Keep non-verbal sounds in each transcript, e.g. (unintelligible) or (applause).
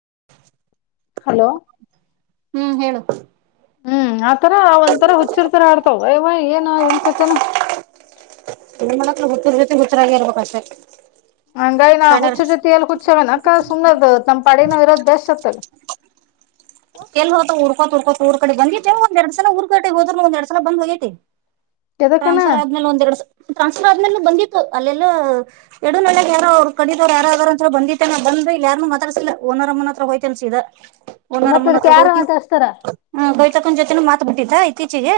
(inaudible) Hello ಹ್ಮ್ ಹೇಳು ಹ್ಮ್ ಆತರ ಒಂಥರ ಹುಚ್ಚಿರ್ತರ ಆಡ್ತಾವ ಅಯ್ವ ಏನ ಏನ್ ಕತೆೇನ ನಿಣ ಮಕ್ ಹುತ್ತಿರ್ ಜೊತೆ ಹುತ್ತರಾಗ ಇರ್ಬೇಕಷ್ಟೆ ಹಂಗೈ ನ ಸಣ್ಣ ಹುಚ್ಚೊ ಎಲ್ಲಿ ಹುಚ್ಚವ ನಕ್ಕ ಸುಮನದ ತಮ್ಮ ಪಡಿ ನ ದಶತ ಕೆಲ್ ಹ ಹೊತ ಉರ್ಕೋತ್ ಉರ್ಕೋತಊರ್ ಕಡೆ ಬಂದಿಟ್ಟ ಒಂದ ಎರಡ್ ಸಲ ಊರ್ಡೆ ಹೋದ್ರೂ ಒಂದ ಎರಡ್ ಸಲ ಬಂದ ಹೋಗೇತಿ ಎದಕ್ಕನ ಟ್ರಾನ್ಸ್ಫರ್ ಆದ್ಮೇಲೆ ಒಂದ್ ಟ್ರಾನ್ಸ್ಫರ್ ಆದ್ಮೇಲೆ ಬಂದಿತ್ತು ಅಲ್ಲೆಲ್ಲಾ ಎಡ ನ ಯಾರೋ ಅವರು ಕಡಿದವ್ ಯಾರಾರ ಅಂತ ಬಂದಿ ಬ ಇಲ್ಲ ಯಾರುೂ ಮಾತಾಡ್ಸಿಲ್ಲ ಒರ ಮುನ್ನ ಹತ್ರ ಹೋಯ್ತನ್ಸ ಇ ಒೂರ ಮತ್ತ ಮುತ್ರ ಅದಕ್ ಯಾರ ಹೋಗಿ ಮಾತಾಡ್ಸ್ತಾರ ತಕ್ಕ ಜೊತೆ ಮಾತ ಬಿಟ್ಟತ್ತ ಇತ್ತೀಚಿಗೆ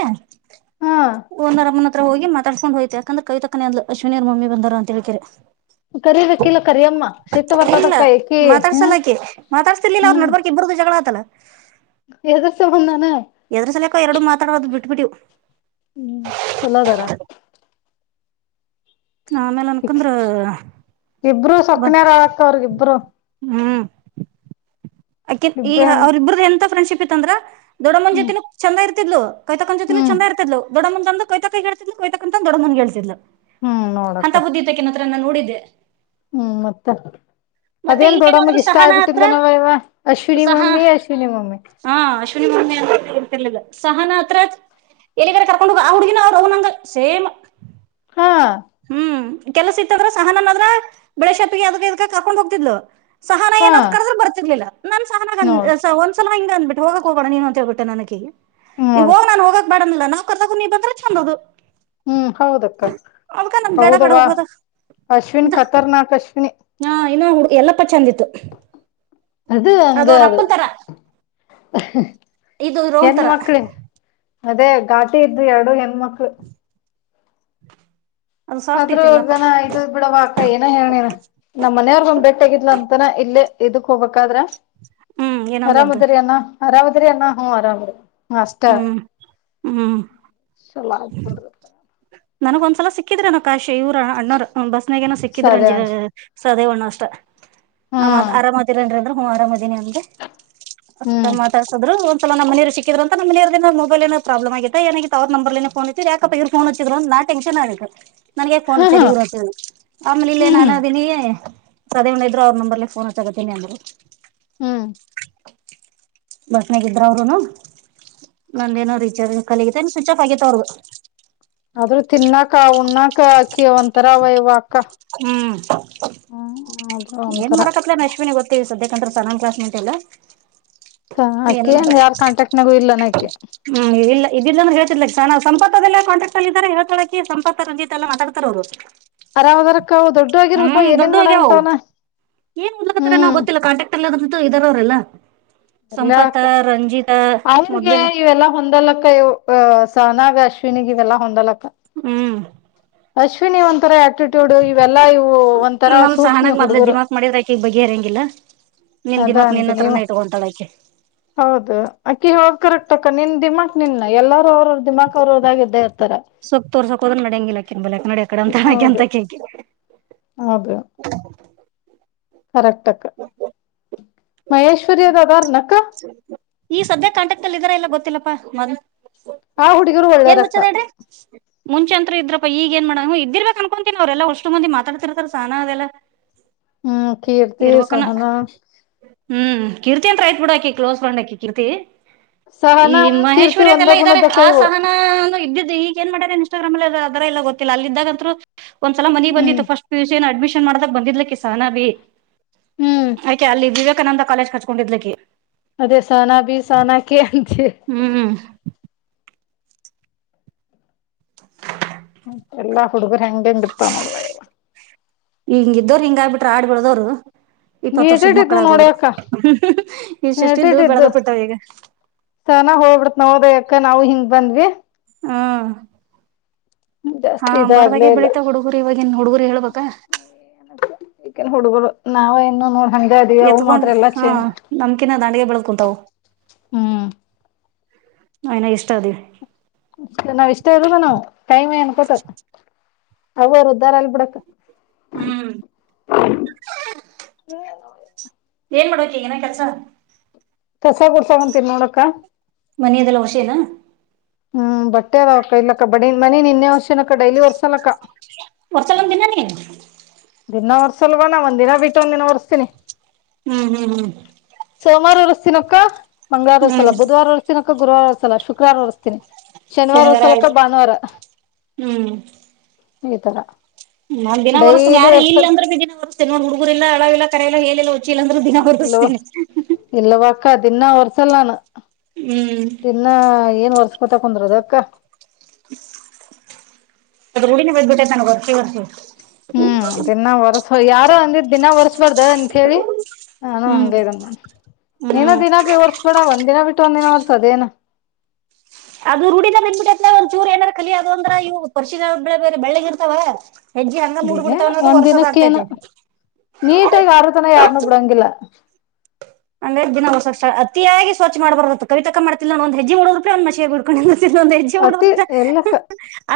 ಹಾ ಒರ ಹತ್ರ ಹೋಗ ಮಾತಡ್ಕೊಂಡು ಹೋಗ್ ಯಕಂದ್ರ ಕಿತ ತನ ಅ್ವಿನಿ್ರ ಮಮ್ಮಿ ಬಾರ ಅಂತೇಕಿರಿ ಕರಿಬೇಕಿಲ್ಲ ಕರಿಯಮ್ಮ ಸಿಟ್ಟು ಇಲ್ಲ ಬರ್ತದಕ್ಕ ಈಕಿ ಹ್ಮ ಮಾತಾಡ್ಸಲಾಕೆ ಮಾತಾಡ್ತಿರ್ಲಿಲ್ಲ ಅವ್ರು ನೋಡ್ಬಾರ ಜಗಳತಲ್ಲ ಎದ ಸಮಮ್ ತಾನ ಎದರು ಸಲಕೋ ಎರಡು ಮಾತಾಡೋದು ಬಿಟ್ಬಿಟ್ಟು ಹ್ಮ್ ಚಲೋದಾರ ಆಮೇಲೆ ಅನ್ಕಂದ್ರ ಬ ಸಕ್ನರ್ ಅಳಕ್ಕ ಅವ್ರಿಬ್ರು ಹ್ಮ್ ಅಕೆನ್ ಈ ಇಬ್ರೇ ಹ್ಮ್ ಅವ್ರ ಇಬ್ರ ಎಂತ ಫ್ರೆಂಡ್ಶಿಪ್ ಇತ್ತಂದ್ರ ದೊಡ್ಡಮ್ಮನ್ ಜೊತಿನೂ ಚಂದ ಇರ್ತಿಿದ್ಲು ಕೈತಕನ್ ಜೊತೆನು ಹ್ಮ್ ಚಂದ ಇತಿತ್ತು ದೊಡಂದಂತಂದು ಕ ತಕ ಹಳ್ತಿ ಕೊ ತತಂತಂದುೊಡನ ಹೇತಿಿದಾ ಹ್ಮ್ ಅಂತ ನೋಡಕ್ಕ ಬುದತ ಕೆನ ಹತ್ರ ನಾನು ನೋಡಿದ್ದೆ ಹ್ಮ್ ಮತ್ತೆ ಮತ್ತೆ ಅದೇನ್ ಇಲ್ಲೇನಾದ್ರು ದೊಡ್ಡಮ್ಮಗೆ ಇಷ್ಟ ಸಹನಾ ಹತ್ರ ಆಗ್ಬಿಟ್ಟಲ್ ನಾವವ ಅಶ್ವಿನಿ ಸಹ ಮಮ್ಮಿ ಅಶ್ವಿನಿ ಮಮ್ಮಿ ಹಾ ಅಶ್ವಿನಿ ಮೂಮಿ ಅಂತ ಇರ್ತಿರ್ಲಿಲ್ಲ ಸಹ ನ ಹತ್ರ ಎಲ್ಲಿಗರೆ ಕರ್ಕೊಂಡ ಹೋಗ ಆ ಹುಡ್ಗಿನ ಅವ್ರು ಅವನಂಗ ಸೇಮ್ ಹಾ ಹ್ಮ್ ಕೆಲಸ ಇತ್ತಂದ್ರ ಸಹನನಾದ್ರ ಬೆಳೇಶತ್ಗೆ ಅದ ಇದ ಕಾಕೊಂಡ್ ಹೋಗ್ತಿದ್ಲು ಸಹನ ಹಾ ಏನಾದ್ ಕಡ್ರೆ ಬರ್ತಿರ್ಲಿಲ್ಲ ನನ್ ಸಹನ ನೋಡ್ ಒಂದ್ಸಲ ಹಂಗ ಅಂದ್ಬಿು ಹೋಗಕ್ ಹೋಗೋಣ ನೀನು ಅಂತ ಹಳ್ಬಿಟ್ಟ ನನಗೆ ನೀವು ನೋಡ್ ಹೋಗ ನಾು ಹೋಗ ಬಡಿಲ್ಲ ನಾವು ಕರ್ದಕು ನೀ ಬಂದ್ರೆ ಚೆಂದದದು ಹ್ಮ್ ಹೌದಕ್ಕ ಬೇಡ ಬೇಡ ಹೌದುವ ಹೋಗೋದ ಅಶ್ವಿನಿ ಇಂತ ಖತರ್ನಾಕ್ ಅಶ್ವಿನಿ ಹಾ ಇನ್ನ ಹಡು ಎಲ್ಲಪ್ಪ ಚೆಂದಿತ್ತು ಅದು ಹಂಗ ಅದು ಇದು ಇ ರ ಒ ಹೆಣ್ ತರ ಮಕ್ಳಿನ್ ಅದೇ ಘಾಟಿ ಇದು ಎರಡು ಹೆಣ್ಮಕ್ಳು (unintelligible) ಸಾಫ್ಟ್ ಇತ್ತು ಎಲ್ಲಪ್ಪ ಆದ್ರೂಗನ ಇದು ಬಿಡವಾಕ ಏನ ಹೇಳನೇನ ನಮ್ಮ್ ಮನೆಯವ್ರಗ ಒಂದ್ ಬೆಟ್ಟ ಆಗಿದ್ಲ ಅಂತನ ಇಲ್ಲೇ ಇದಕ್ ಹೋಗಬೇಕಾದ್ರ ಹ್ಮ್ ಏನಂದ್ಲಂತ ಅರಾಮದ್ರಿ ಅನ್ನ ಅರಾಮದ್ರಿ ಅಣ ಹ್ಮ ಅರಾಮ್ರಿ ಅಷ್ಟೇ ಹ್ಮ್ ಹ್ಮ್ ಚಲ ಆಗ್ಬಡತ್ತ ನನಗ ಒಂದ್ಸಲ ಸಿಕ್ಕಿದ್ರ ನ ಕಾಶಿ ಇವ್ರ ಅಣ್ಣರ್ ಬಸ್ನಾಗೇನ ಸರಿ ಸಿಕ್ಕಿದ್ರಂಜ ಸದೆೇವಣ್ಣ ಅಷ್ಟ ಹ್ಮ್ ಆತ್ ಅರಾಮ್ತೀರನ್ಿ ಅಂದ್ರ ಹ್ ಆರಾಮ್ದೀನಿ ನಮ್ಗೆ ಹ್ಮ್ ಮಾತಾಡ್ಸದ್ರು ಒ ಸಲ ನಮ್ಮನರು ಸಿಕ್ಕಿದ್ರ ನಮ್ಮನ ಮೊಬೈಲನ ಪ್ರಾಲಮ ಆಗತ ನ ತರ್ ನಂಬರ್ ಫೋನ್ಐತ್ತು ಯಾಕಪ್ಪ ಇರ್ ಫೋನ್ ಹಿದ್ ನ ೆನ್ ಆಿು ನನ್ಗೆ ಹ್ಮ್ ಫೋನ್ಚ್ಚರಿ ರಜು ಆಮೇಲೆ ಇಲ್ಲೇ ಹ್ಮ್ ಹ್ಮ್ ನಾನದೀಿನಿ ಸದವಣ್ಣ ಇದ್ರು ಅವ್ರ ನಂಬರ್ಲ್ಲ ಫೋನ್ ಹತ್ತಕತೀನ ಅಂದರು ಹ್ಮ್ ಬಸ್ನಾಗ ಇದ್ರ ಅವರುನು ನಂದ ನೋ ರೀಚರ್ ಕಲಗಿತ ಸ್ವಿಚ್ ಆಫ್ ಆಗೈತೆ ಅವ್ರ ಆದ್ರೂ ತಿನ್ನಾಕ್ ಉಣ್ಣಕ್ ಅಕಿ ಒಥರ ವಯ್ ಹ್ಮ್ ಹ್ಮ ಹ ಏನ್ ಮಾಡಕಪ್ಲ ಅಶ್ವಿನಿ ಗೊತ್ತೇವಿ ಸದ್ಯಕಂತ ಸನನ್ ಕ್ಾಸ್ ನಿಂಂತೆಲ್ಲ ಸ ಅಕೆ ಯಾರ್ ಕಾಂಟ್ರ್ಯಾಕ್ಟ್ನಾಗು ಇಲ್ಲಾನ ಅಕೆ ಇಿಂದ ಹೇತಿಿದಲಕ್ ನ ಸಂಪದಲ್ಲ ಕಾಟ್ರಾಕ್ಟ್ ಅಲ್ಲ ಇದಾರೆ ಹೇಳ್ತಳಕ ಸಂಪ ರಜಿತ್ ಎಲ್ಲ ಮಾತಾಡ್ತಾರೆ ಅವರು ಅರಾಮ್ ಅದರಕ್ಕ ಅವ ದೊಡ್ಡಗಿರ್ಬೇಕ ಏನೇನ್ ಮಾಡಂತವನ ಏನ್್ಲಕತ್ತಾರೆ ನಾ ಹ್ಮ್ ಗೊತ್ತಿಲ್ಲ ಕಾಂಟ್ರಾಕ್ಟ್ ಅಲ್ಲಿು ಇದರೋರೆಲ್ಲ ಎಲ್ಲ ಸಂಪತ ಅಕ್ಕ ರಂಜಿತ್ ಅವ್ರಿಗೆ ಇವೆಲ್ಲಾ ಹೊಂದಲಕ್ಕ ಇ ಅ ಸನಾಗ ಅಶ್ವಿನಿ ಇವೆಲ್ಲಾ ಹೊಂದಲಕ್ಕ ಹ್ಮ್ ಅಶ್ವಿನಿ ಒಂತ ಥರ ಆಟಿಟ್ಯೂಡ್ ಇವೆಲ್ಲಾ ಇವು ಒಂಥರ ನಮ್ ಸೂಕ್ಷ್ಮಿ ಸಹನಾಗ ಮೊದ್ಲೆ ಹುಡುಗರು ದಿಮಾಕ್ ಮಾಡಿದ್ರ ಆಕಿ ಬಗೆಹರಂಗಿಲ್ಲ ನಿನ್ ಅದಾ ದಿಮಾಕ್ ಅಂತೆ ನಿನ್ನ ನೀವ ಹತ್ರನ ಇಟ್ಕೊಂತಾಳ ಆಕಿ ಹೌದು ಅಕ್ಕಿ ಹದ ಕರಕ್ಕ್ಕ ನಿನ್ ದಿಮಾಕ್ ನಿನ್ ಎಲ್ಲಾರ ಅವರು ದಿಮಾಕ್ ಅವರು ಹಓದಾಗಿದ್ದೇ ಇರ್ತಾರ ಸೊತೋರ್ ಸಕೋದ್ರ ನಡಂಗಿಲ್ಲಾಿನ್ಲಾ ನಡ ಅ ಕಡ ಅಂತ ತಣಕ ಅಂತ ಕೇ ಹದು ಕರೆಕ್ಟ್ಕ್ಕ ಮಹೇಶ್ವರಿ ಅದ ಅದಾರಣ ಅಕ್ಕ ಲ್ಲಪ್ಪ ಮ ಆ ಹುಡುಗರು ಏನ್ ಒಳ್ಳೇರಕ್ಕ ಮುಚ್ಚದಡ್ರಿ ಮುಂಚೆಂತ್ರ ಇದ್ರಪ್ಪಾ ಈಗ ಏನ್ ಮಾಡೋಣ ಇದಿರ್ಬೇಕೇಕ್ ಅನ್ಕೊಂತತನ್ ಅವ್ರರೆಲ್ಲಾ ಅಷ್ಟುಂದ ಮಾತಾಡ್ತಿರ್ತಾರ ಸಾನ ಅದೆಲ್ಲ ಹ್ಮ್ ಕೀರ್ತಿ ಇರ್ಬೇಕನ ಸಹನಾ ಹ್ಮ್ ಕೀರ್ತಿ ಅಂತತ್ರ ಆಯ್ತ್ ಬಿಡಕ ಕ್ಲೋಸ್ ಫ್ರಂಡ್ಕಿ ಕೀರ್ತಿ ಈ ಸಹನಾ ಕೀರ್ತಿ ಒಂದ ಮಹೇಶ್ವರಿಯದೆಲ್ಲ ಇದ್ದಾರೆ ಗುಣದಕ್ಕ ಆ ಇವು ಸಹನ ಒ ಇದ್ದ ಈಗ ಏನ್ ಮಾಡ ಇನ್ಸ್ಟಾಗ್ರಾಮ ಅಲ್ಲಿ ಅದಲ್ಲ ಗೊತ್ತಿಲ್ಲ ಅಲ್ಲ ಇದಾಗಂತೂ ಒಂದ್ಸಲ ಮಿ ಹ್ಮ್ ಬಂದಿತ್ತುಫಸ್ಟ್ ಪಿು ಅಡ್ಮಷನ್ ಮಾಡದಾಗ ಬಂದಿದ್ಲಕ್ಕಿ ಸಹನಾ ಬಿ ಹ್ಮ್ ಆಯ್ಕೆ ಅಲ್ಲಿ ವಿವೇಕಾನಂದ ಕಾಲೇಜ್ ಕ ಹಚ್ಕೊಂಡಿದ್ಲಕಿ ಅದೇ ಸೋನಾ ಬಿ ಸೋನಾ ಕ ಅಂತ ಹ್ಮ್ ಎಲ್ಲಾ ಹುಡುಗರು ಹೆಂಗ ಹೆಂಗ ಇರ್ತಾವ ನೋಡುವ ಇವ ಹಿಂಗ ಇದ್ದೋರು ಹಿಂಗ ಆಗ್ಬಿ್ರ ಆಡ್ಬ ಬಿಡದೋರು ಇಪ್ಪತ್ ವರ್ಷದ ಏಟೇಟ್ ಇದ್ವು ನೋಡಿ ಮಕ್ಕಳಾಗೋದ್ರು ಅಕ್ಕ ಇಷ್ಟೆಷ್ಟಿದ್ದು ಬೆಳೆದ ಬಿಟ್ಟವ ಈಗ ಸನ ಹೋಗ್ಬಿಡತ್ ನೋದ ಯಕ ನಾವು ಹಿಂಗ್ ಬಂದ್ವಿ ಹಾ ಹಾ ಜಾಸ್ತಿ ಇದಾಗ್ಲೇ ಬರದಾಗೆ ಇಲ್ಲ ಬೆಳೀಿತಾ ಹುಡುಗರು ಇವಾಗಿನ್ ಹುಡುಗರಿ ಹೇಳ್ಬೇಕ ಈಕೇನ್ ಹುಡುಗರು ನಾವೇ ಎತ್ಕೊಂಡ್ ಹಾ ನಮಕಿನ ದಾಂಡಗೆ ಬೆಳ್ಕುಂತವು ಹ್ಮ್ ಯ್ನ ಇಷ್ಟ ಅದ ಷ್ಟ ನಾವ್ ಇಷ್ಟ ಇ ನಾವವು ಕೈ ಮ ಏನ್ ಕೊಟ ಅವವರು ಉದ್ಧಾರ ಅಲ್ ಬಿಡಕ್ ಹ್ಮ್ ಏನ್ ಮಾಡೋಕ್ಕೆ ಈಗನ ಕಸ ಕಸ ಕೊಡ್ತಾವಂತೀನ್ಿ ನೋಡಕ್ಕ ಮನೆಯದೆಲ್ಲ ಹುಶಿನಾ ಹ್ಮ್ ಬಟ್ಟೆ ಅವಕ್ಕ ಇಲ್ಲಕ್ಕ ಬಡಿ ಮನಿ ನಿನ್ನೆಷ ಡೈಲಿ ಹೊರ್ಸಲ್ಲಕ್ಕ ವರ್ಷದೊಂದ್ ದಿನ ನೀ ದಿನ ಒರ್ಸಲ್ವ ನಾ ಒಂದ ದಿನ ಬಿಟ್ಟು ಒಂದ್ ದಿನ ಹೊರ್ಸ್ತೀನಿ ಹ್ಮ್ ಹ್ಮ್ ಹ್ಮ್ ಸೋಮವಾರ ಉರ್ಸಸ್ತೀನಕ್ಕ ಮಂಗಳವಾರವ ಹ್ಮ್ ವರ್ಸಲ ಬುಧವಾರ ಉರ್ತಿನಕ್ಕ ಗುರುವಾರವ ಸಲ ಶುಕ್ರವಾರ ಉರ್ಸ್ತನಿ ಶನಿವಾರ ಉರ್ಸಲಕ್ಕ ಭಾನುವಾರ ಹ್ಮ್ ಈ ತರ ನಾನ್ ದಿನಾ ವರ್ಸರ್ತನೆ ಡೈಲಿ ಯಾರ ವರ್ಸಲ್ ಇಲ್ಲಂದ್ರೆ ದಿನ ವರ್ಸ್ತೇನೆ ಹುಡುಗುರಿಲ್ಲ (unintelligible) ಏನಿಲ್ಲ ಚಲಂದ್ರ ದಿನ (unintelligible) ಅಕ್ಕ ದಿನಾ ವರ್ಸಲ್ಲ ನಾನು ಹ್ಮ್ ದಿನಾ ಏನ್ ವರ್ಸ್ಕೊತ ಕುಂದ್ರದ ಅಕ್ಕ (inaudible) ಅದ ರೂಡಿನ ಬದ್ ಬಿಟ್ಟಯಿತೇ ವರ್ಸಿ ವರ್ಸಿ ಹ್ಮ್ ದಿನಾ ಒರ್ಸು ಯಾರೋ ಅಂದಿದ ದಿನಾ ಒರ್ಸ್ಬಾರ್ದ ಅಂತ ಹೇಳಿ ನಾನು ಹ್ಮ್ ಹಂಗೆ (unintelligible) ನೀನ ಹ್ಮ್ ದಿನ ಬಿರ್ಸ್ಬೇಡ ಒಂದ್ ದಿನ ಬಿಟ್ (unintelligible) ಒಂದಿನ ವರ್ಸದೇನು ಅದು ರೂಢಿದ ಬಂದ್ಬಿಟ್ಟೆತ್ತ ಒಂದ ಚೂರ್ ಏನಾರ ಕಲಿ ಅದು ಅಂದ್ರ ಇವು ಪಶಿನ ಬೇರೆ ಬೆಳ್ಳಳಗ್ರ್ತಾವ ಹೆಜ್ಜ ಹಂಗ ಮೂಡ್ ಬಿಡ್ತಾವ ಈಗೇನು ಅನ್ನೋದು ಒಂದ್ ದಿನಕ್ಕೇನು ಹೊರ್ಸದಾಗಗ್ತೈತೆ ನೀಟಾಗಿ ಹಾರು ತನ ಯಾರನ್ನೂ ಬುಡಂಗಿಲ್ಲ ಅಂದ್ರೆ ದಿನಷ್ಟ ಅತಿಯಾಗಿ ಸ್ವಚ್ಛ ಮಾಡ್ಬಾರತ್ತ ಕಿವಿತಕ್ಕ ಮಾಡ್ತಿಲ್ಲ ಒಂದ್ಜ್ಜಿ ಮೂವರು ರೂಪಿ ಒಂದ ಮಷಾಗಡ್ಕೊಂಡ ಒಂದ್ ಹೆಜ್ಜೆ ಮಾಡ ಅತಿ ಎಲ್ಲಕ್ಕ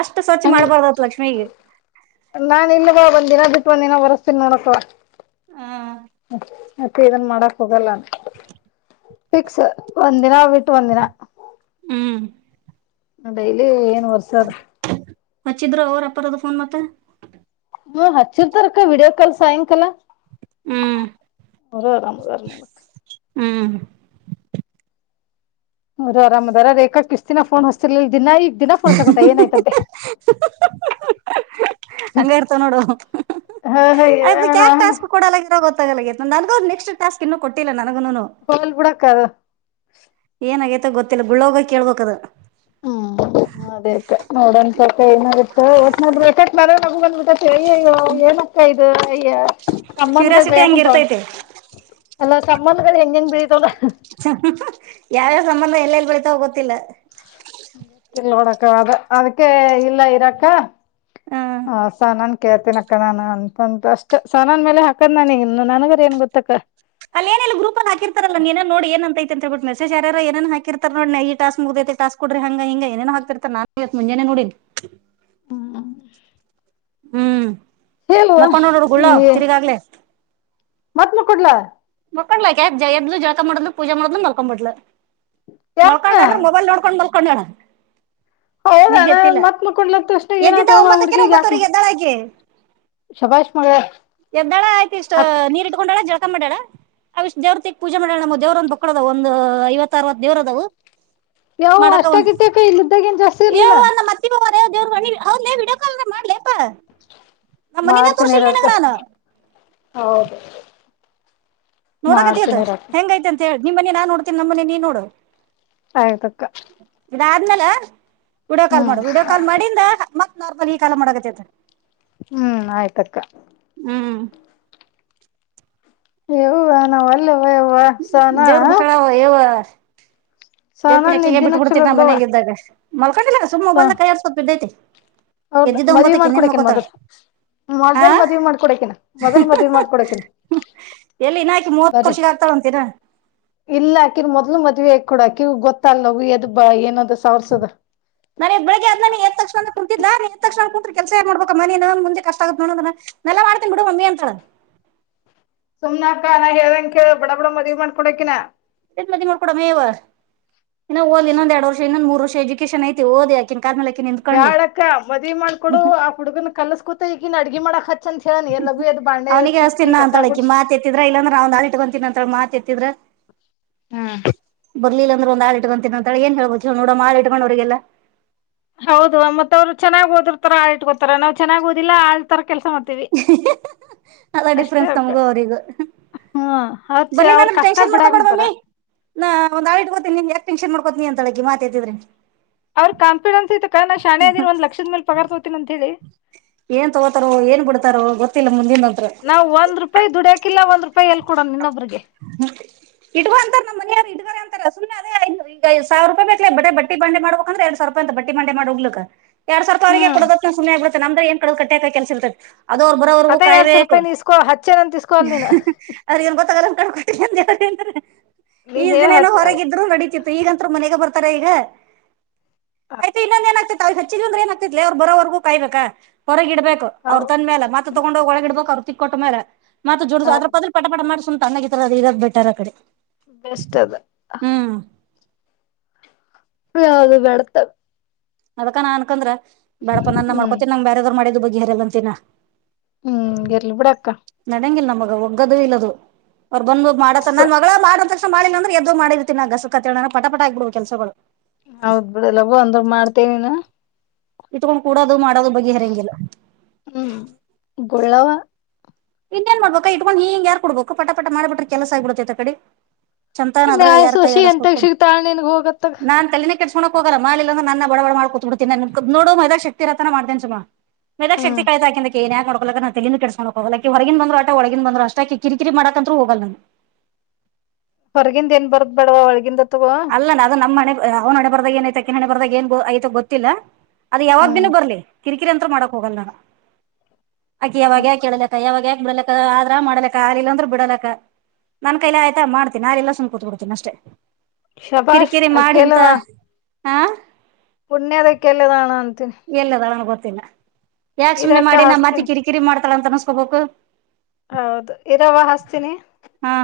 ಅಷ್ಟು ಸ್ವಚ್ ಹಂಗ ಮಾಡ್ಬಾರ್ದತ್ ಲಕ್ಷ್ಮೀ ನಾನ್ ಇಲ್ವಾ ಬಂದಿನ ಬಿದುಟ್ಟ ಒಂದಿನ ಬರಸ್ತೀನಿ ನೋಡಕ್ಕ ಹ ಮತ್ತೆ ಇದನ್ ಮಾಡಕ್ ಹೋಗಲ್ಲ ಫಿಕ್ಸ್ ಒಂದಿನ ಬಿಟ್ ಒಂದಿನ ಹ್ಮ್ ಡೈಲಿ ಏನ್ ವರ್ಸದು ಹಚ್ಚಿದ್ರು ಅವರು ಅಪ್ಪಾರದ ಫೋನ್ ಮತ್ತೆ ಹ್ಮ ಹಚ್ಚಿರ್ತಾರಕ್ಕ ವಿಡಿಯೋ ಕಾಲ್ ಸಾಯಂಕಾಲ ಹ್ಮ್ ಅವರ ಆರಾಮದರ ನೋಡು ಹ್ಮ್ ಅವರು ಆರಾಮದಾರ ರೇಖಾಕ್ ಇಷ್ಟ್ ದಿನ ಫೋನ್ ಹಸ್ತಿರ್ಲಲ್ ದಿನಾ ಈಗ್ ದಿನ ಫೋನ್ ಹಚ್ಚಕೊಂತ ಏನಾಯ್ತಂತೆ ಹಂಗ ಇರ್ತವ ನೋಡು ಹ ಆಯ್ದು ಹ ಕ್ಯಾಕ್ ನಾನ್ ಟಾಸ್ಕ್ ಕೂಡಲ ಇರೋ ಗೊತ್ ನಂಗು ನೆಕ್ಟ್ ಟಾಸ್ಕ್ ಇನ್ನು ಕೊಟ್ಟಿಲ್ಲಾ ನಾ ಹೋಗಲ್ ಬುಡಕ್ಕ ಅದು ಏನ ಆಗೇತ ಗೊತ್ತಿಲ್ಲ ಗುಳ್ಳ ಹೋಗ ಕೇಳ್ಬೇಕ್ ಅದು ಹ್ಮ್ ಅದೇಕ್ಕ ನೋಡನ್ ತಕೊ ಏನಾಗುತ್ ವಾಟ್ನಲ್ಲಿ ರೆಕಾರ್ಡ್ ಮಾಡಿದ್ರೆ ನಗು ಬಂದ್ಬಿಡುತ್ತೆ ಸರಿ ಅಯ್ಯೋ ಏನಕ್ಕ ಇದು ಅಯ್ಯ ಸಂಬಂದ ಕ್ಯೂರಿಯಾಸಿಟಿ ಹಂಗ ಬೇಕಂತ ಒಂದು ಇರ್ತೈತಿ ಅಲ್ಲ ಸಂಬಂಧಗಳು ಹೆಂಗೆ ಹೆಂಗ್ ಬೆಳಿತಾವಲ್ಲ ಯಾವ್ ಯಾವ್ ಸಂಬಂಧ ಎಲ್ಲೆಲ್ಲಿ ಬೆಳಿತಾವ್ ಗೊತ್ತಿಲ್ಲ ಗೊತ್ತಿಲ್ಲ ನೋಡಕ್ಕ ಅದ ಅದಕ್ಕೆ ಇಲ್ಲ ಇರಾಕ್ಕ ಹ್ಮ್ ಹಾ ಸನನ್ ಕೇಳ್ತೀನ ಅಕ್ಕ ನಾನ್ ಅಂತಂತು ಅಷ್ಟ ಸನನ್ ಮೇಲೆ ಹಾಕದ್ ನನಿ ಇನ್ನು ನನ್ಗರ ಏನ್ ಗೊತ್ತಕ್ಕ ಅಲ್ ಏನ್ ಗ್ರೂಪ್ ಅಲ್ ಹಾಕಿರ್ತಲ್ಲ ನೀನೆ ನೋಡ್ ಏನ್ಂತೈ ಅಂತ ಮೆಸೇಜ್ ಶ ಯಾರ್ ಯಾರ್ ಏನನಾ ಹಾಕರ್ತ ನೋಡ್ ಈ ಟಾಸ್ ಮುಗ್ದೈ ಟಾಸ್ ಕೊಡ್ರಿ ಹಿಂಗ ಹಿಂಗ ಏನ್ ಏನೋ ಹಾಕ್ತಿರ್ತ ನಾನ್ ಇವತ್ ಮುಂಜಾನೆ ನೋಡಿನಿ ಹ್ಮ ಹ್ಮ್ ಮಕೊಂಡ ನೋಡರು ಗುಳ್ಳ ತಿರಿಗಾಗ್ಲೆ ಮತ್ ಮಕೊಡ್ಲಾ ಮಕ್ಕಳಾ ಜಯದಲು ಜಳಕ ಮಾಡದಲು ಪೂಜೆ ಮಾಡ್ಲು ಮಲ್ಕೊಬುಟ್ಲು ಯಾಕ ಮಲ್ಕೊಂಡ ಅಂದ್ರ ಮೊಬೈಲ್ ನೋಡ್ಕೊಂಡ್ ಮಲ್ಕೊಂಡಳ ಹೌದಾ ನಾ ನಿದ್ದೆತ್ತಿಲ್ಲ ಮತ್ ಮಕ್ಕೊಡ್ಲ ತಕ್ಷಣ ಎದ್ದಿದ್ದ ಏನಾತವ ಒಂಬತ್ತಕೆ ಹುಡ್ಗಿಗ್ ಯಾಕ ಒಂಬತ್ತವರೆಗೆ ಎದ್ದಳಾಕಿ ಶಭಾಷ್ ಮಗಳ ಎದ್ದಳ ಅಕಿ ಷ್ಟ ಅಕ್ಕ ನೀರ ಇಟ್ಕೊಂಡಾಳ ಜಳ್ಕ ಮಾಡ್ಯಾಳ. ಅವಷ್ಟ ದೇವ್ರತಿಕ ಪೂಜೆ ಮಾಡಳ ನಮ್ಮ ದೇವ್ರ ಒಂದ ಬಕ್ಕಳ ಅದಾವ ಒಂದ ಐವತ್ತ ಅರವತ್ತ ದೇವ್ರದವು. ಯಾವ ಮಾಡಕ ಅಷ್ಟ ವ ಗಿಟ್ಟ್ಯಾಕ ಇಲ್ಲಿದ್ದಾಗ ಏನ್ ಜಾಸ್ತಿ ಎ ಇರ್ಲಿಲ್ಲ ನಮ್ಮ ಅತ್ತಿ ದವ್ರ ಬ ಹೊದ್ಲೇ ವಿಡಿಯೋ ಕಾಲ್ ಅರೆ ಮಾಡ್ಲಪ್ಪಾ. ಮಾಡ್ತೀನ ಇರಕ್ಕ ಹೌದ. ನೋಡಕತ್ತಿ ಅತ್ ಹೆಂಗೈತ ಅಂತ ಹೇಳಿ ನಿಮ್ಮನೀ ನಾ ನೋಡ್ತೀನ ನಮ್ಮ ಮನೆ ನೀ ನೋಡ. ಆಯ್ತಕ್ಕ. ಇದಾದ್ಮೇಲೆ ವಿಡಿಯೋ ಕಾಲ್ ಮಾಡ ಹ್ಮ್ ವ ವಿಡಿಯೋ ಕಾಲ್ ಮಾಡಿಂದ ಮತ್ತ ನಾರ್ಮಲ್ ಈ ಕಾಲ್ ಮಾಡಕತ್ತ ಅತ್ತ. ಹ್ಮ ಆಯ್ತಕ್ಕ. ಹ್ಮ್ ಯವ್ವ ನಾ ವಲ್ಲಿ ಯವ್ವ ಯವ್ವ ಸಹನಾ. ದೇವ ಪೂಜೆಕ್ಕೆಗ ಬಿಟ್ಬಡ್ತೀ ಚಲೋ ನ ಬಿಡವ ಮನೆಗೆ ಇದ್ದಾಗ ಮಲ್ಕೊಂಡಿಲ್ಲ ಸುಮ್ ಮೊಬಲ್ನಗ ಕೈಯಾಡ ಸ್ಕೊತ ಬಿದ್ದೆತ. ಹೌದ ಮದ್ವಿ ಮಾಡ್ಕೊಡ ಅಕಿನ ಮೊದ್ಲ ಆ ಮೊದಲ್ ಮದ್ವಿ ಮಾಡ್ಕೊಡ ಅಕಿನ ಮೊದಲ್ ಮದ್ವಿ ಮಾಡ್ಕೊಡಕ ಅಕಿನ ಎಲ್ಲಿ ಇನ್ನ ಆಕಿ ಮೂವತ್ ಬರಿ ವರ್ಷಗ ಆಗ್ತಾಳಂತ ಇನ್ನ ಇಲ್ಲ ಆಕಿನ್ ಮೊದ್ಲ ಮದ ಕೂಡವು ಗೊತ್ತ ಆಲಿ ಎದ್ ಬಾ ಏನಾ ನಾನ ಈ ಬೆಳಗ್ಗೆ ಅದನಾನ ಎದ್ದ ಲಕ್ಷನ ಕುತಿದ್ಲಾ. ಕುತ್ ಕೆಲ್ಸ ಯಾರ ಮಾಡ್ಬೇಕ ಮ ನೀನು ಮುಂದೆ ಕಷ್ಟ ಆಗುತ್ತ ನೋಡ ಅಂದ್ರ ನಾ ಎಲ್ಲಾ ಮಾಡ್ತನಿ ಬಿಡು ಮಮ್ಮಿ ಅಂತಳ. (inaudible) ಹಮ್ನಕಾ ಹೇಳಂಗ ಕೇಳ ಬಡ ಬಡ ಮದ್ವಿ ಮಾಡಕೊಡ ಅಕಿನ. ಎಟ್ ಮದ್ವಿ ಮಾಡಕೊಡೋಣ ಎವ್ವ ಇನ್ನ ಓದಲಿ ಇನ್ನೊಂದ ಎರಡ ವರ್ಷ ಇನ್ನೊಂದ ಮೂರ ವರ್ಷ ಎಜುಕೇಶಷನ್ ಐತಿ ಓದಲಿ ಅಕಿನ ಬ್ಯಾಡಕ್ಕ ಮದ್ವಿ ಮಾಡ್ಕೊಡು ಆ ಹುಡುಗನ ಕಲಸ್ಕೂತ ಇಕಿನ ಅಡ್ಗ ಮಾಡಕ ಹತ್ ಚ ಲಗು ಏತ್ ಅವನಿಗ ಹಚ್ಚತೀನಿ ನಾ ಅಂತಳ ಮಾತ ಎತ್ತಿದ್ರ ಇಲ್ಲಂದ್ರ ಒಂದ ಆಳ ಇಟ್ಕೊಂತಿನಿ ಅಂತಳ ಮಾತ ಎತ್ತಿದ್ರ. ಬರ್ಲಿಲ್ಲ ಅಂದ್ರ ಒಂದ ಆಳ ಇಟ್ಕಂತೀನ ಅಂತಾಳ ಏನ್ ಹೇಳ್ಬಕ ಹೇಳ ನೋಡಮ್ಮ ಆಳ ಇಟ್ಕೊಂತಿನ ಅಂದ್ರ ಹೌದು ಮತ್ತ ಅವ್ರ ಚೆನ್ನಗ ಓದರ್ತರ ಆಳ ಇಟ್ಕೋತಾರ ನಾವ್ ಚೆನ್ನಾಗ ಓದಿಲ್ಲ ಆಳ್ತ ಕೆಲ್ಸ ಮಾಡ್ತೀವಿ. ಅಲ್ಲ ಅಷ್ಟೇ ಡಿಫ್ರೆನ್ಸ್ ಅಕ್ಕ ನಮ್ಗು ಅವ್ರಗು ಹ್ಮ್ ಅವ್ರ ಬಲಿಲ್ಲ ಅವ್ರ ಕಷ್ಟ ಟೆನ್ಶನ್ ಮಾಡ್ಕೋಬೇಡ ಬಿಡಾಕಂತಾರ ಮಮ್ಮಿ ನಾ ಒಂದ ಆಳ ಇಟ್ಕೋತೀನಿ ಏತ್ ಟೆನ್ಶನ್ ಮಾಡ್ ಹೋತಿನೀ ಅಂತಳ ಅಕಿ ಮಾತ ಎತ್ತಿದ್ರೆ ಕ ನಾ ಸ್ಯಾಣ ಅದಿನಿ ಒಂದ ಲಕ್ಷದ ಮೇಲೆ ಪಗಾರ್ತೋತನ ಅಂತ ಹೇಳಿ. ಏನ್ ತಗೋತಾರೋ ಏನ್ ಬಿಡ್ತಾರೋ ಗೊತ್ತಿಲ್ಲ ಮುಂದಿಂದಂತ್ರ ನಾವ ಒಂದ ರೂಪಾಯಿ ದುಡಿಯಕಿಲ್ಲ ಒಂದ ರೂಪಾಯಿ ಎಲ್ ಕೊಡ ಇನ್ನೊಬ್ರಿಗೆ ಇಟ್ಕೊಂತರ ನಮ್ಮ ಮನರ ಇ (unintelligible) ಸಾವಿರಪಾಯ ಬೇಕಲ ಬಟ್ಟ ಬಂಡ ಮಾಡ್ಬೇಕಂದ್ರ ಎರ ಸಾವಿ ರೂಪಾಯ ಅ ಬಟ್ಟ ಮಂಡೆ ಮಾಡ ಹೋಗ್ಲಕ ಎಡ್ ಸಾವರಪಾಯಿ ಅವರಿಗೆ ಹ್ಮ್ ಕೊಡದ ಸುಮ್ಮನೆ ಆಗತತ್ತ ನಮದರೆ ಏನ್ ಕಡದ ಕಟ್ಟೆ ಕೆಲಸ ಇರ್ತ. ಅದ ಅವರ ಬರೋವರ್ಗೂ ಅದೇ ಎರಡ್ ಸಾವಿರ ಕಾಯಬೇಕ ರೂಪಾಯಿ ನೀ ಇಸ್ಕೋ ಹಚ್ಚೇನಂತ ಇಸ್ಕೋ ಅಲ್ ನೀನ್ ಅವರ ಗೆನ್ ಗೊತ್ತ ನೀ ಈ ಹೇ ದಿನೇನು ಹಚ್ ಹೊರಗಿದ್ರು ನಡತಿತ್ತು ಈಗಂತರು ಮನೆಗೆ ಬರ್ ಈಗ ಅರ್ಪಿ ಇನ್ನೊಂದ ಏನಾಗ್ತ ತ ಚಿಗ ಅಂದ್ರ ಏನ್ ಆಗತ್ತ ಲೇ ಬರವರೆಗೂ ಕಾಯಬೇಕ ಹೊರಗ ಇಡ್ಬೇಕು ಹೌ ಅವ್ರ ತಂದ ಮೇಲ ಮತ ತಗೊಂಡೋಗ ಒಳಗ ಇಡಬೇಕ್ ಅವ್ರ ಕ್ಕ ಕೊಟ್ಟ ಮಾರ ಮತ್ತ ಜಡು ಅದ್ರ ಹೌದು ಬದ್ಲ ಪಟ ಪಟ ಮಾಡಿ ಸುಮ್ಮ ತನ್ನಗಿದ್ರ ಅದ ಇರದ ಬ ಬೆಟರ್ ಆಕಡಿ ಬೆಸ್ಟ್ ಅದ. ಯಾವದು ಬಡ್ತವೆ. ಅದಕ್ಕ ನಾ ಅನ್ಕಂದ್ರ ಬ್ಯಾಡಪ ನನ್ನ ಹ್ಮ್ ಮಾಡ್ಕೊತ ನಂಗ ಬ್ಯಾರೆ ದವರ ಮಾಡಿದ್ದು ಬಗ್ಗಿ ಹರಿಯಲ್ಲ ಅಂತಿನ ನ. ಹ್ಮ್ ಇರ್ಲಿ ಬಿಡಕ್ಕ. ನಡಂಗಿಲ್ಲ ನಮಗ ಒಗ್ಗದು ಇಲ್ಲದು ಅವ್ರ ಬಂದ ಮಾಡತ ಅಸ್ಸು ನನ್ನ ಮಗಳ ಮಾಡ ಮಾಡಿಲ್ಲಂದ್ರ ಎದ್ದ ಹೋಗಿ ಮಾಡಿರ್ತಿನ ಗಸ ಕತ್ತ ಹೇಳೋ ಪಟ ಪಟ ಆಗ್ಬಿಡು ಕೆಲಸಗಳು. ಹೌದ್ ಬಿಡ ಲಘು ಅಂದ್ರ ಮಾಡ್ತೇನೀನ ಇಟ್ಕೊಂಡ ಕೂಡೋದು ಮಾಡೋದು ಬಗೆಹರಂಗಿಲ್ಲ. ಹ್ಮ್ ಗುಳ್ಳವ ಇನ್ನೇನ ಮಾಡ್ಬೇಕ ಇಟ್ಕೊಂಡ ಹಿಂಗ ಯಾರ ಕೊಡ್ಬೇಕ ಪಟ ಪಟ ಮಾಡಿಬಿಟ್ರೆ ಕೆಲಸ ಆಗ್ಬಿಡತತ ಅಕಡಿ ಚಂತಾನ ಅದ್ರಗ ಮ್ಯಾಲ ಯಾರ್ ಕೈ ಸೋಸಿ ಎಂತಾಗ ಆಡಸಬೇಕು ಸಿಗ್ತಾಳ ನಿನ್ಗ ಹೋಗತ್ತಾಗ ನಾನ್ ತಲಿನ ಲಿ ಕೆಡಿಸ್ಕೊಳೋಕ ಹೊಗಲ್ಲ ಮಾಡಲಿಲ್ಲ ಅಂದ್ರ ನನ್ನ ನ ಬಡ ಬಡ ಮಾಡ ಕುತ್ ಬಿಡ್ತನಿ ನೋಡು ಮೈಲಾಗ ಶಕ್ತಿ ಇರೋತನ ಮಾಡತೇನ ಸುಮ ಹ್ಮ್ ಮೆಾಗಕ್ತಿ ಕಳತಾಕಂತ ಏ ಯಕೋಕ್ಕ ನ ತಂದು ಕೆಿಸಕ ಹೋಗ ಹೊರಗನ್ ಬಂದ್ರು ಆಟ ಒಳಗನ್ ಬಂದ್ರು ಅಷ್ಟ ಕಿರಿಕಿರಿ ಮಾಡಾಕಂತೂ ಹೋಗಲ್ಲ ನಾನು ಹೊರಗಿಂದ ಏನ್ ಬರದ ಬೇಡವ ಒಳಗಿ ಅಲ್ಲ ನ ಅದು ನಮ್ಮ್ಣೆ ಅವ್ನ ಹಣೆ ಬರ್ದಾಗ ಏನಾಯ್ತ ಅಕ್ಕಿ ಹಣೆ ಬರ್ದಾಗ ಏನ್ ಗ ಆಯ್ತ ಗೊತ್ತಿಲ್ಲ ಅದು ಯಾವಾಗ್ ಹ್ಮ್ ಬಿನು ಬರ್ಲಿ ಕಿರಿಕಿರಿ ಅಂತ್ರ ಮಾಡಕ್ ಹೋಗಲ್ಲ ನಾನು ಅಕಿ ಹ್ಮ್ ಯಾವಾಗ್ಯ ಕೇಳಲಿಕ್ಕ ಯಾವಾಗ ಬಿಡಲಕ್ಕ ಆದ್ರ ಮಾಡಲಕ್ಕ ಆರ್ಲಿಲ್ಲಾಂದ್ರೆ ಬಿಡಲಕ್ಕ ನನ್ ಕೈಯ ಆಯ್ತಾ ಮಾಡ್ತೀನಿ ನಾರೆ ಎಲ್ಲ ಸು ಕೂತ್ ಕೊಡ್ತಿನನ ಅಷ್ಟೇ ಶಬಾಷ್ ಕಿರಿಕಿರಿ ಮಾಡಿಂತ ಪುಣ್ಯದಕ್ಕೆಲ್ಲದಾಣ ಅಂತ ಎಲ್ಲದಾಳಣ ಗೊತ್ತಿಲ್ಲ ಯಾಕ್ ಸುಮನೆ ಇರಕ್ಕ ಮಾಡಿ ನಾ್ ಮತ್ತ ಹಸ್ತೀನಿ ಕಿರಿಕಿರಿ ಮಾಡ್ತಾಳ ಅಂತ ಅನ್ಸ್ಕೋಬೇಕು ಹೌದು ಇರವ ಹಸ್ತೀನಿ ಹಾ